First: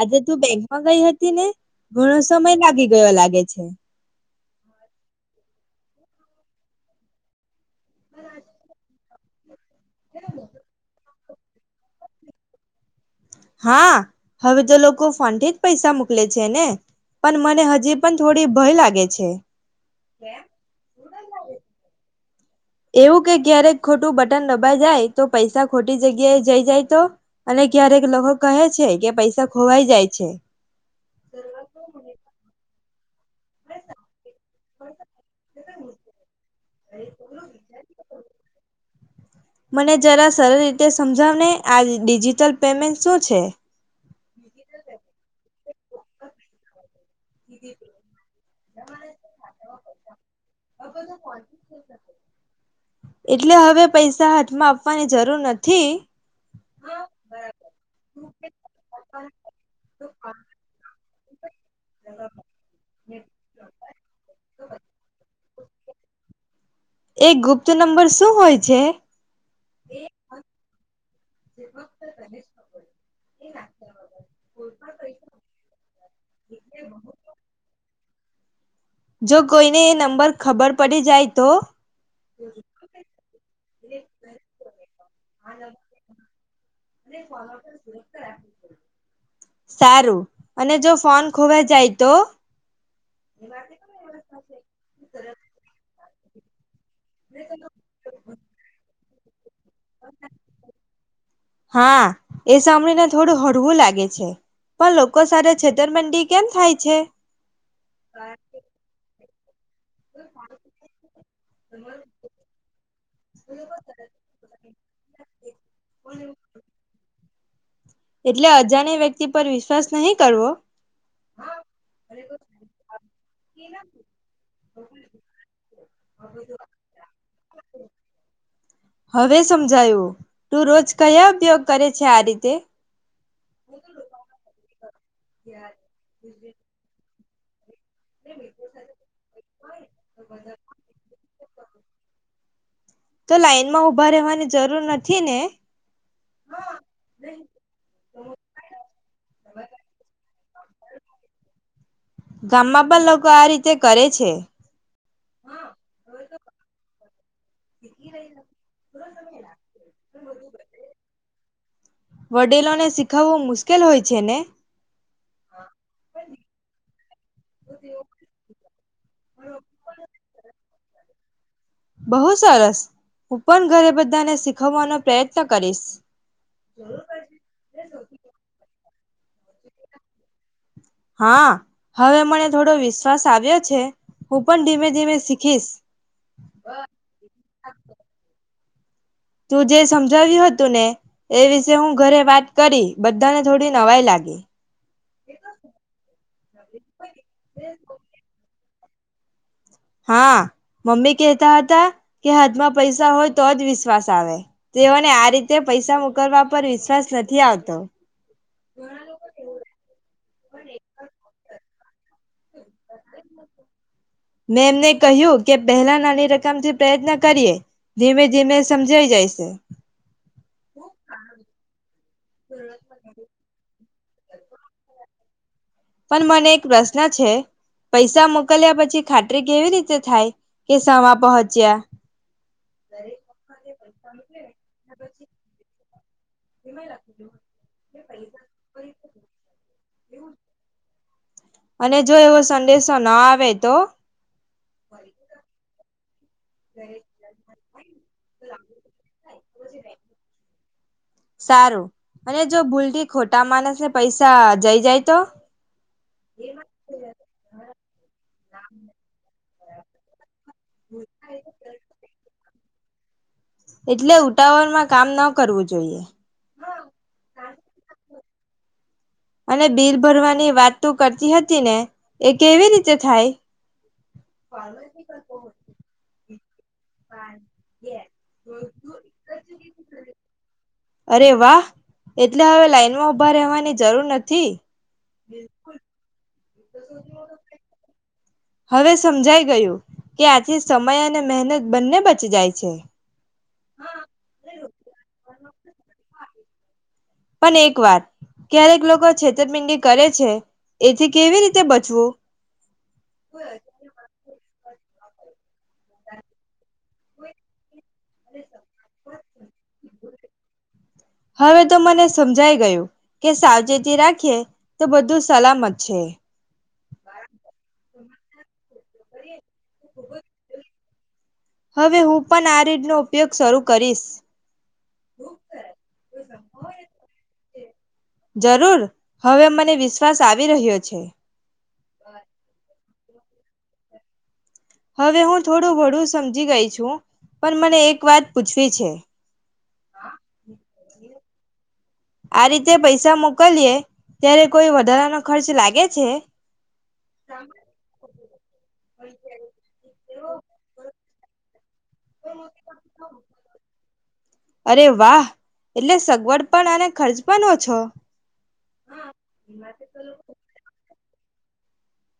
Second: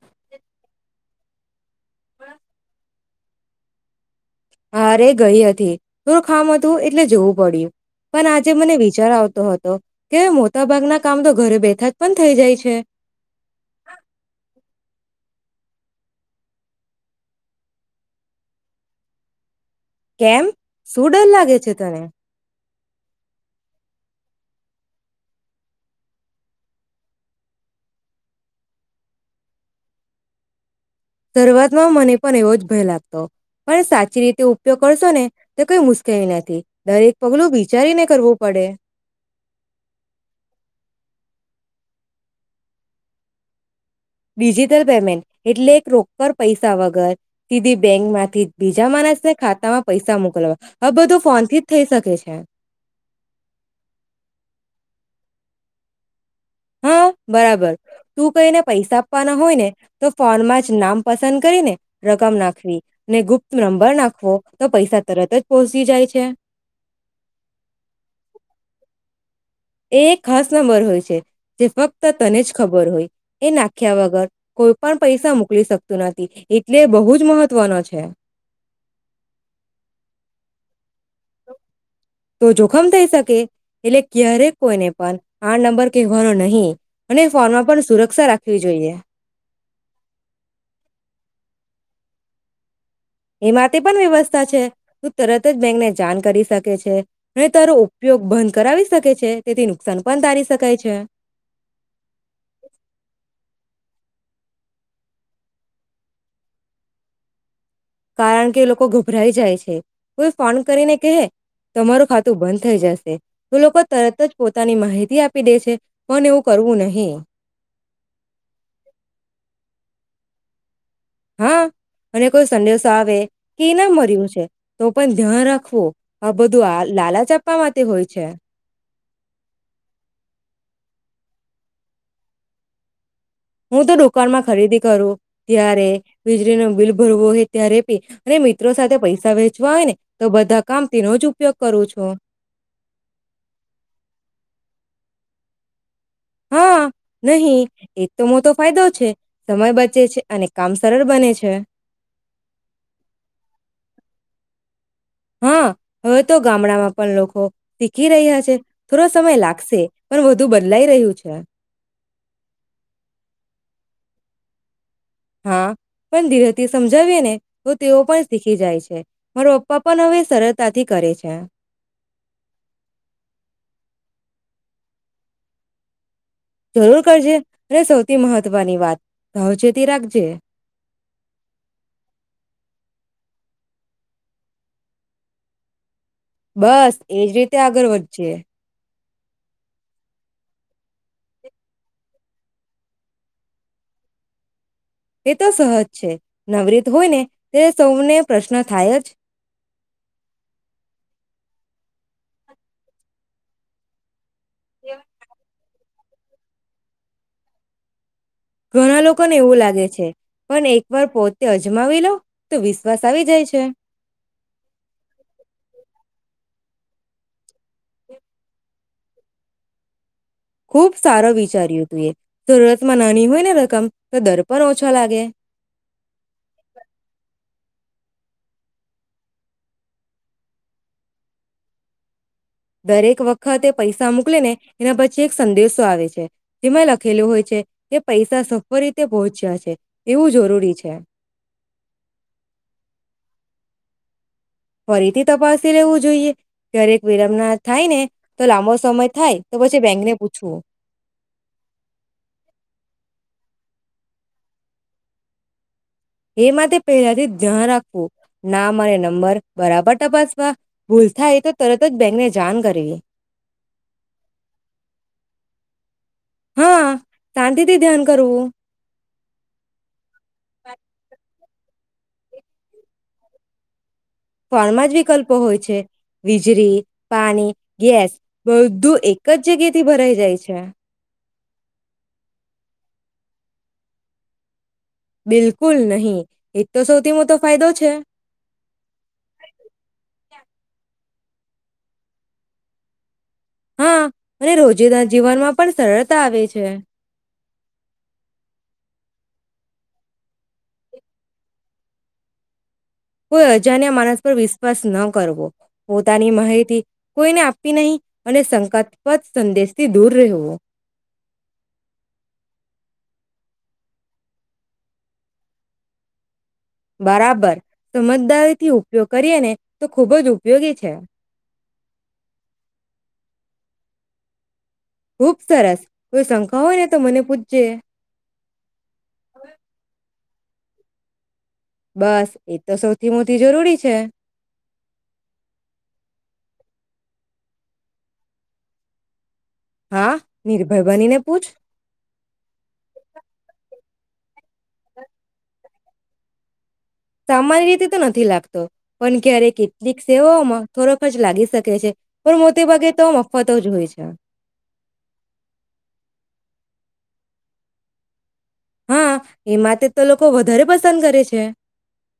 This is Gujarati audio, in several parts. આજે તું બેંકમાં ગઈ હતી ને ઘણો સમય લાગી ગયો લાગે છે. હા રે ગઈ હતી થોડું ખામ હતું એટલે જોવું પડ્યું. પણ આજે મને વિચાર આવતા તો કે મોટા ભાગના કામ તો ઘરે બેઠા જ પણ થઈ જાય છે. હા હવે તો લોકો ફોન થી જ પૈસા મોકલે છે, ને પણ મને હજી પણ થોડી ભય લાગે છે. કેમ શું ડર લાગે છે તને. એવું કે ક્યારેક ખોટું બટન દબાય જાય તો પૈસા ખોટી જગ્યાએ જઈ જાય તો, અને ક્યારેક લોકો કહે છે કે પૈસા ખોવાઈ જાય છે. શરૂઆતમાં મને પણ એવો જ ભય લાગ તો પણ સાચી રીતે ઉપયોગ કરશો ને તે કઈ મુશ્કેલી નથી દરેક પગલું વિચારીને કરવું પડે. મને જરા સરળ રીતે સમજાવને આ ડિજિટલ પેમેન્ટ શું છે. ડિજિટલ પેમેન્ટ એટલે એક રોકડ પૈસા વગર સીધી બેંક માંથી બીજા માણસને ખાતામાં પૈસા મોકલવા આ બધું ફોનથી જ થઈ શકે છે. એટલે હવે પૈસા હાથમાં આપવાની જરૂર નથી. હા બરાબર તું કઈને પૈસા આપવાના હોય ને તો ફોનમાં જ નામ પસંદ કરીને રકમ નાખવી ને ગુપ્ત નંબર નાખવો તો પૈસા તરત જ પહોંચી જાય છે. એ ગુપ્ત નંબર શું હોય છે એ ખાસ નંબર હોય છે. તે ફક્ત તને જ ખબર હોય એ નાખ્યા વગર કોઈ પણ પૈસા મોકલી શકતું નથી, એટલે બહુ જ મહત્વનો છે. જો કોઈને એ નંબર ખબર પડી જાય તો તો જોખમ થઈ શકે. એટલે ક્યારેક કોઈને પણ આ નંબર કહેવાનો નહીં. અને ફોનમાં પણ સુરક્ષા રાખવી જોઈએ. સારું અને જો ફોન ખોવાય જાય તો. એ માટે પણ વ્યવસ્થા છે તું તરત જ બેંકને જાણ કરી શક છે અને તારો ઉપયોગ બંધ કરાવી શકે છે. તેથી નુકસાન પણ તારી શકાય છે હા એ સાંભળીને થોડું હળવું લાગે છે, પણ લોકો સાથે છેતર મંડી કેમ થાય છે. કારણ કે એ લોકો ગભરાય જાય છે. કોઈ ફોન કરીને કેહે તમારું ખાતું બંધ થઈ જશે તો લોકો તરત જ પોતાની માહિતી આપી દે છે પણ એવું કરવું નહી. એટલે અજાણ વ્યક્તિ પર વિશ્વાસ નહીં કરવો. હા અને કોઈ સંદેશો આવે કે એ ઇનામ મર્યું છે તો પણ ધ્યાન રાખવો આ બધું આ લાલચ આપવા માટે હોય છે. હવે સમજાયું તું રોજ કયા ઉપયોગ કરે છે આ રીતે. હું તો દુકાન માં ખરીદી કરો ત્યારે વીજળીનો બિલ ભરવો હોય ત્યારે એ અને મિત્રો સાથે પૈસા વેચવા હોય ને, તો બધા કામ તેનો જ ઉપયોગ કરું છું. તો લાઈનમાં ઊભા રહેવાની જરૂર નથી ને? હા, નહી એ જ તો મોતો ફાયદો છે, સમય બચે છે, અને કામ સરળ બને છે. ગામમાં પણ લોકો આ રીતે કરે છે. હા, હવે તો ગામડામાં પણ લોકો શીખી રહ્યા છે, થોડો સમય લાગશે પણ વધુ બદલાઈ રહ્યું છે. વડીલો ને શીખાવવું મુશ્કેલ હોય છે ને? હા, પણ ધીરથી સમજાવીએ ને તો તેઓ પણ શીખી જાય છે, મારો પપ્પા પણ હવે સર તાથી કરે છે. બહું સરસ, હું પન ઘરે બધાને શીખવવાનો પ્રયત્ન કરીશ. જરૂર કરજે અને સૌથી મહત્વની વાત સાવચેતી રાખજે. હા, હવે મને થોડો વિશ્વાસ આવ્યો છે, હું પણ ધીમે ધીમે શીખીશ. બસ એ જ રીતે આગર વધજે. તું જે સમજાવ્યું હતું ને, એ વિશે હું ઘરે વાત કરી. બધાને થોડી નવાઈ લાગી. એ તો સહજ છે, નવરીત હોય ને તે સૌને પ્રશ્ન થાય જ હા મમ્મી કેહતા હતા, કે હદમાં પૈસા હોય તો જ વિશ્વાસ આવે. તેઓ ને આ રીતે તે પૈસા મોકલવા પર વિશ્વાસ નથી આવતો. ઘણા લોકોને એવું લાગે છે, પણ એક વાર પોતે અજમાવી લો તો વિશ્વાસ આવી જાય છે મેં એમને કહ્યું કે પહેલા નાની રકમથી પ્રયત્ન કરીએ, ધીમે ધીમે સમજાઈ જાય છે. ખુબ સારા વિચાર્યું તું એ. જરૂરતમાં નાની હોય ને રકમ. તો દર પર ઓછા લાગે. પણ મને એક પ્રશ્ન છે. પૈસા મોકલ્યા પછી ખાતરી કેવી રીતે થાય કે સમા પહોચ્યા. દરેક વખતે પૈસા મોકલી ને એના પછી એક સંદેશો આવે છે. જેમાં લખેલું હોય છે કે પૈસા સફળ રીતે પહોંચ્યા છે એવું જરૂરી છે અને જો એવો સંદેશો ના આવે તો ફરીથી તપાસ તે રહેવું જોઈએ. ક્યારેક વિરંબના થાય ને તો લાંબો સમય થાય તો પછી બેંકને પૂછવું. મોટા માણસ ને પૈસા જઈ જાય તો. એ માટે પહેલાથી જ ધ્યાન રાખવું નામ અને નંબર બરાબર તપાસવા. ભૂલ થાય એ તો તરત જ બેકને જા. ત કરવી. એટલે ઉતાવળમાં કામ ન કરવું જોઈએ. હા શાંતિથી ધ્યાન કરવું. અને બિલ ભરવાની વાત તો કરતી હતી. ને એ કેવી રીતે થાય. ફમાં જ વિકલ્પો હોય છે. વીજળી. પાણી ગેસ બધું એક જ જગ્યા. ભરાઈ જાય છે. ર વા એટલે હવે લાઈન માં ઉભા રહેવાની જરૂર નથી. બિલકુલ નહી એજ તો સૌથી મોટો ફાયદો છે. હવે સમજાઈ ગયું કે આથી સમય અને મહેનત બંને બચી જાય છે. હા અને રોજિંદા જીવનમાં પણ સરળતા આવે છે. પણ એક વાર ક્યારેક લોકો છેતરપિંડી કરે છે એથી કેવી રીતે બચવું. કોઈ અજાણ્યા માનસ પર વિ. સ ન કરવો પોતાની માહિતી કોઈને. નહી અને શંકાસ્પદ સંદેશથી દૂર રહેવો. હવે તો મને સમજાઈ ગયું કે સાવચેતી રાખીએ તો બધું સલામત છે. બરાબર. સમજદારથી. ઉપયોગ કરીએ ને તો ખુબજ ઉપયોગી છે. હવે હું પણ આ રીડનોો ઉપયોગ શરૂ કરીશ. ખુબ સરસ કોઈ શંકા હોય ને તો મને પૂછજે. જરૂર હવે મને વિશ્વાસ આવી રહ્યો છે. બસ એ તો સૌ. ધી મોથી જરૂરી છે. હવે હું થોડું ઘડું સમજી ગઈ છું પણ મને એક વાત પૂછવી છે. હા નિર્ભય બની ને. પુછ. આ રીતે પૈસા મોકલીએ ત્યારે કોઈ વધારાનો ખર્ચ લાગે છે. સામાન્ય રીતે તો નથી લાગત. પણ ક્યારે કેટલીક સેવાઓમાં થોડો ખર્ચ લાગી શકે છે પણ મોટે ભાગે તો મફતો જ હોય છે. અરે વાહ એટલે સગવડ પણ અને ખર્ચ પણ ઓછો. હા એ માટે તો લોકો વધારે પસંદ કરે છે. છે.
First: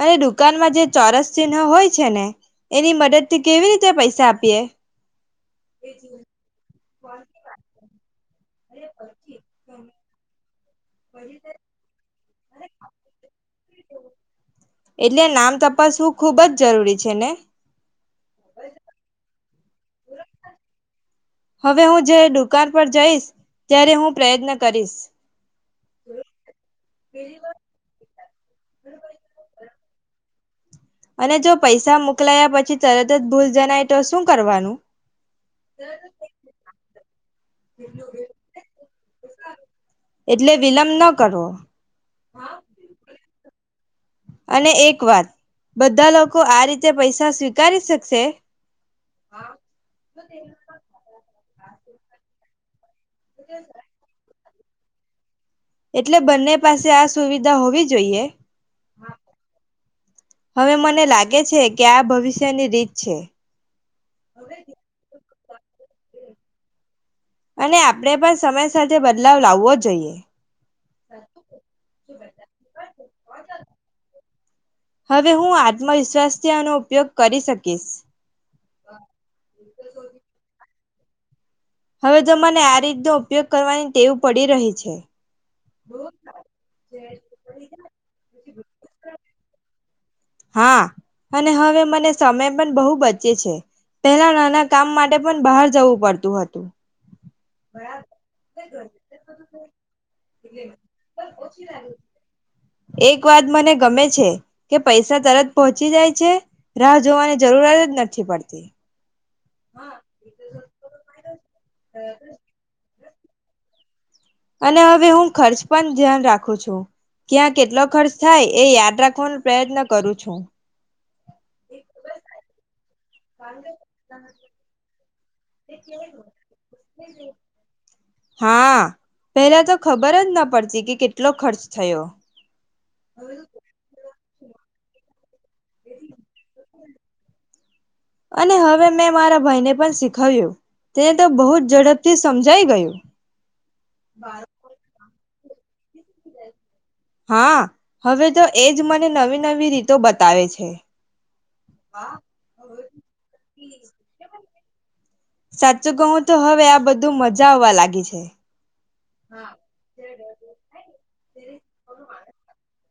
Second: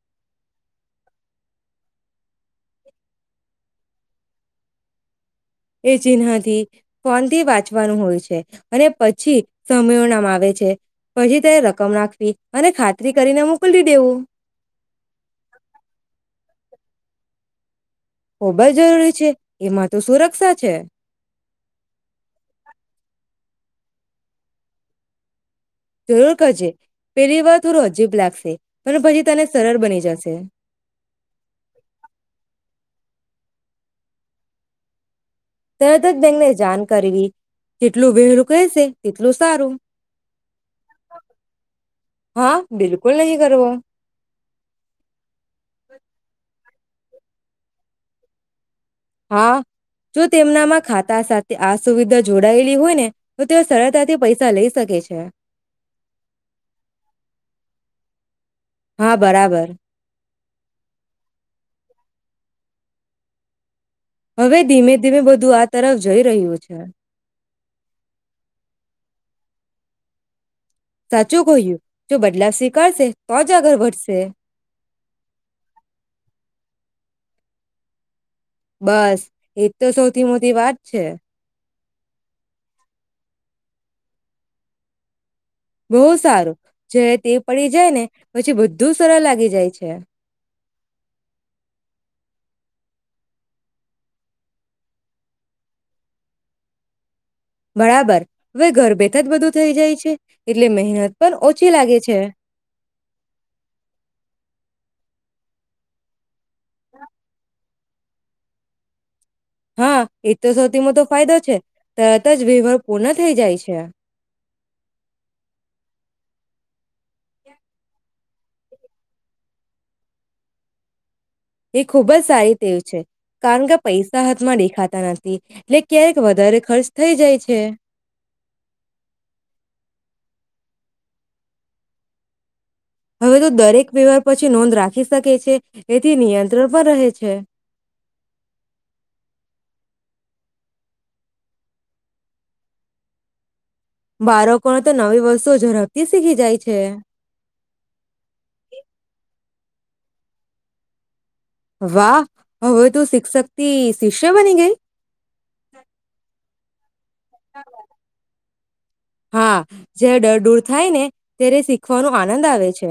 અને દુકાનમાં જે ચોરસ ચિહ્ન હોય છે ને એની મદદ થી કેવી રીતે પૈસા આપીએ. એ ચિન્હથી ફોનથી વાંચવાનું હોય છે. અને પછી સમયોનામાં માપ. વેચે. પછી તેને રકમ નાખવી અને ખાતરી કરીને મોકલી દેવું. એટલે નામ તપાસવું ખૂબ જ જરૂરી છે ને. ખૂબ જ જરૂરી છે. એમાં તો સુરક્ષા છે હવે હું જે દુકાન પર જઈશ. ત્યારે હું પ્રયત્ન કરીશ. જરૂર કરજે પેલી વાર થોડું અજીબ લાગશે. પણ પછી તને સરળ બની જશે. અને જો પૈસા મોકલાયા પછી તરત જ ભૂલ જણાય તો શું કરવાનું? તરત જ બેંકને જાન કરવી, જેટલું વે વેલું કહેસે એટલું સારું. એટલે વિલંબ ન કરવો હા બિલકુલ નહી કરવો. અને એક વાત બધા લોકો આ રી તે પૈસા સ્વીકારી શકશે. હા, જો તેમનામાં ખાતા સાથે આ સુવિધા જો ડાવેલી હોય ને તો તેઓ સરળતાથી પૈ સા લઈ શકે છે. એટલે બંને પાસે આ સુવિધા હોવી જોઈએ? હા બરાબર હવે મને લાગે છે કે આ ભવિષ્યની રીત છે. હવે ધીમે ધીમે બ ધું આ તરફ જઈ રહ્યું છે. અને આપણે પણ સમય સાથે બદલાવ લાવવો જોઈએ. સાચું કહ્યું, જો બદલાવ સ્વીકારશે તો જ આગળ વધશે. હવે હું આત્મવિશ્વાસથી આનો ઉપયોગ કરી શકીશ. બસ એ જ તો સૌથી મોટી વાત છે. હવે જો મને આ રીતનો ઉપયોગ કરવાની ટેવું પડી રહી છે. બહુ સારું જ તે પડી જાય ને પછી બધું સરળ લાગી જાય છે. હચ હા અને હવે મને સમય પણ બહુ બચે છે પહેલા નાના કામ માટે પણ બહાર જવું પડતું હતું. બરાબર હવે ઘરભેઠા જ બધું થઈ જાય છે એટલે મહેનત પણ ઓછી લાગે છે. એક વાત મને ગમે છે કે પૈસા તરત પોહોંચી જાય છે. રાહ જોવાની જરૂરજ નથી પડતી. હા એ તો સૌથી મોટો ફાયદો છે તરત જ વિવાદ પૂર્ણ થઈ જાય છે. અને હવે હું ખર્ચ પણ ધ્યાન રાખું છું ક્યાં કેટલો ખર્ચ થાય એ યાદ રાખવાનો પ્રયત્ન કરું છું. એ ખૂબ જ સારી તેવ છે કારણ કે પૈસા હાથમાં દેખાતા નથી એટલે ક્યારેક વધારે ખર્ચ થઈ જાય છે. પડશે કે કેટલો ખર્ચ થયો. હવે તો દરેક વ્યવહાર. પછી નોંધ રાખી શકે છે. એથી નિયંત્રણ. પણ રહે છે. અને હવે મેં મારા ભાઈને પણ શીખવ્યું તેને તો બહુ જ ઝડપથી સમજાઈ ગયું. બારકોણ તો. નવી વસ્તુ ઝડપથી શીખી જાય છે. હા હવે તો એજ મને નવી-નવી રીતો બતાવે છે. વાહ હવે તું શિક્ષક થી શિષ્ય બની ગઈ. સાચું કહું તો હવે બધું મજા આવવા લાગી છે. હા જયારે ડર દૂર થાય ને ત્યારે શીખવાનું આનંદ આવે છે.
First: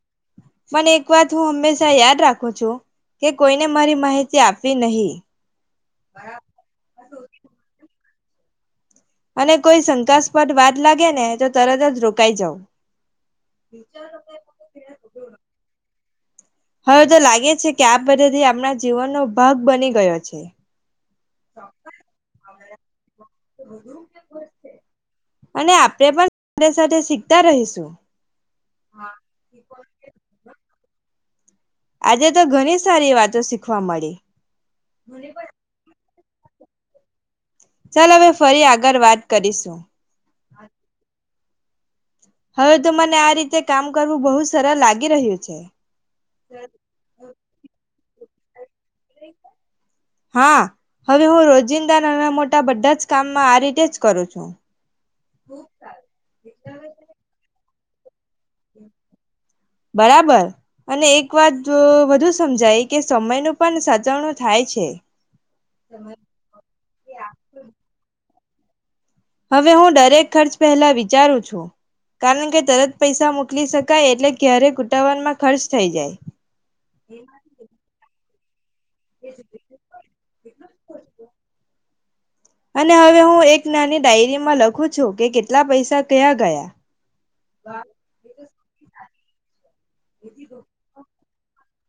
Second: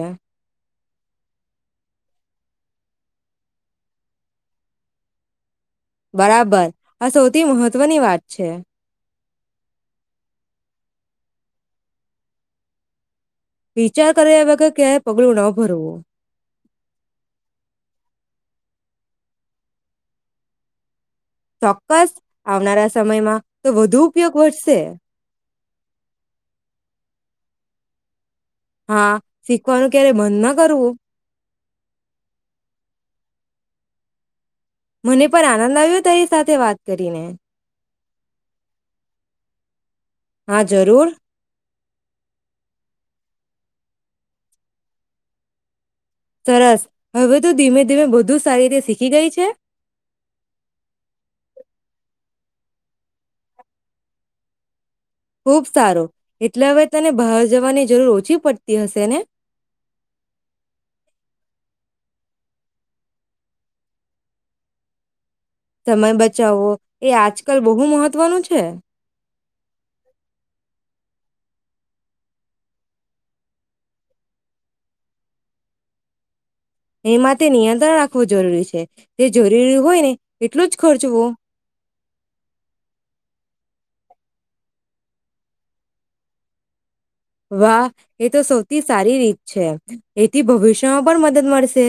પણ એક વાત હું હંમેશા યાદ રાખું છું કે કોઈને મારી માહિતી આપવી નહી. બરાબર આ સૌથી મહત્વની વાત છે. અને કોઈ શંકાસ્પદ વાત લાગે ને તો તરત જ રોકાઈ જાવ. વિચાર કર્યા વગર ક્યાંય‌ પગલું ન ભરવું હવે તો લાગે છે કે આ પધથીઆપણા જીવનનોો ભાગ બની ગયો છે. ચોક્કસ આવનારા‌ સમ સમયમાં તો વધુ ઉપયોગ વધશે. અને આપણે પણ સાથે સાથે શીખતા રહીશું. હા શીખવાનું ક્યારે બંધ ના કરવું. આજે તો ઘણી સારી વાતો શીખવા મળી. મને પણ આનંદ આવ્યો તારી સાથે વાત કરીને‌. ચાલ હવે ફરી આગળ વાત કરીશું. હા, જરૂર. હવે તો મને આ રીતે કામ કરવું બહુ સરળ લાગી રહ્યું છે. સરસ હવે તો ધીમે ધીમે બધું ધું સારી શીખી ગઈ છે? હા હવે હું રોજિંદા નાના મોટા બધાં જ કામમાં આ રીતે જ કરું છું. ખુબ સારો એટલે હવે તને બહાર જવાની જરૂર ઓછી પડતી હશે ને? બરાબર અને એક વાત તો વધુ સમજાય કે સમય નું પણ સાચવણું થાય છે. સમય બચાવવો એ આજકાલ બહુ મહત્વનું છે. છે. હવે હું દરેક ખર્ચ પહેલા વિ વિચારું છું કારણ કે, તરત પૈસા મોકલી શકાય એટલે ક્યારે ઉતાવળમાં ખર્ચ થઈ જાય. એ માટે નિયંત્રણ રાખવું ખવું જરૂરી છે. જે જરૂરી હોય ને એટલું જ ખર્ચવો અને હવે હું એક નાની ડાયરીમાં લખું છું કે કેટલા પૈસા કયા ગયા. વાહ એ તો સૌથી સારી રીત છે. એથી ભવિષ્ય માં પણ મદદ મળશે.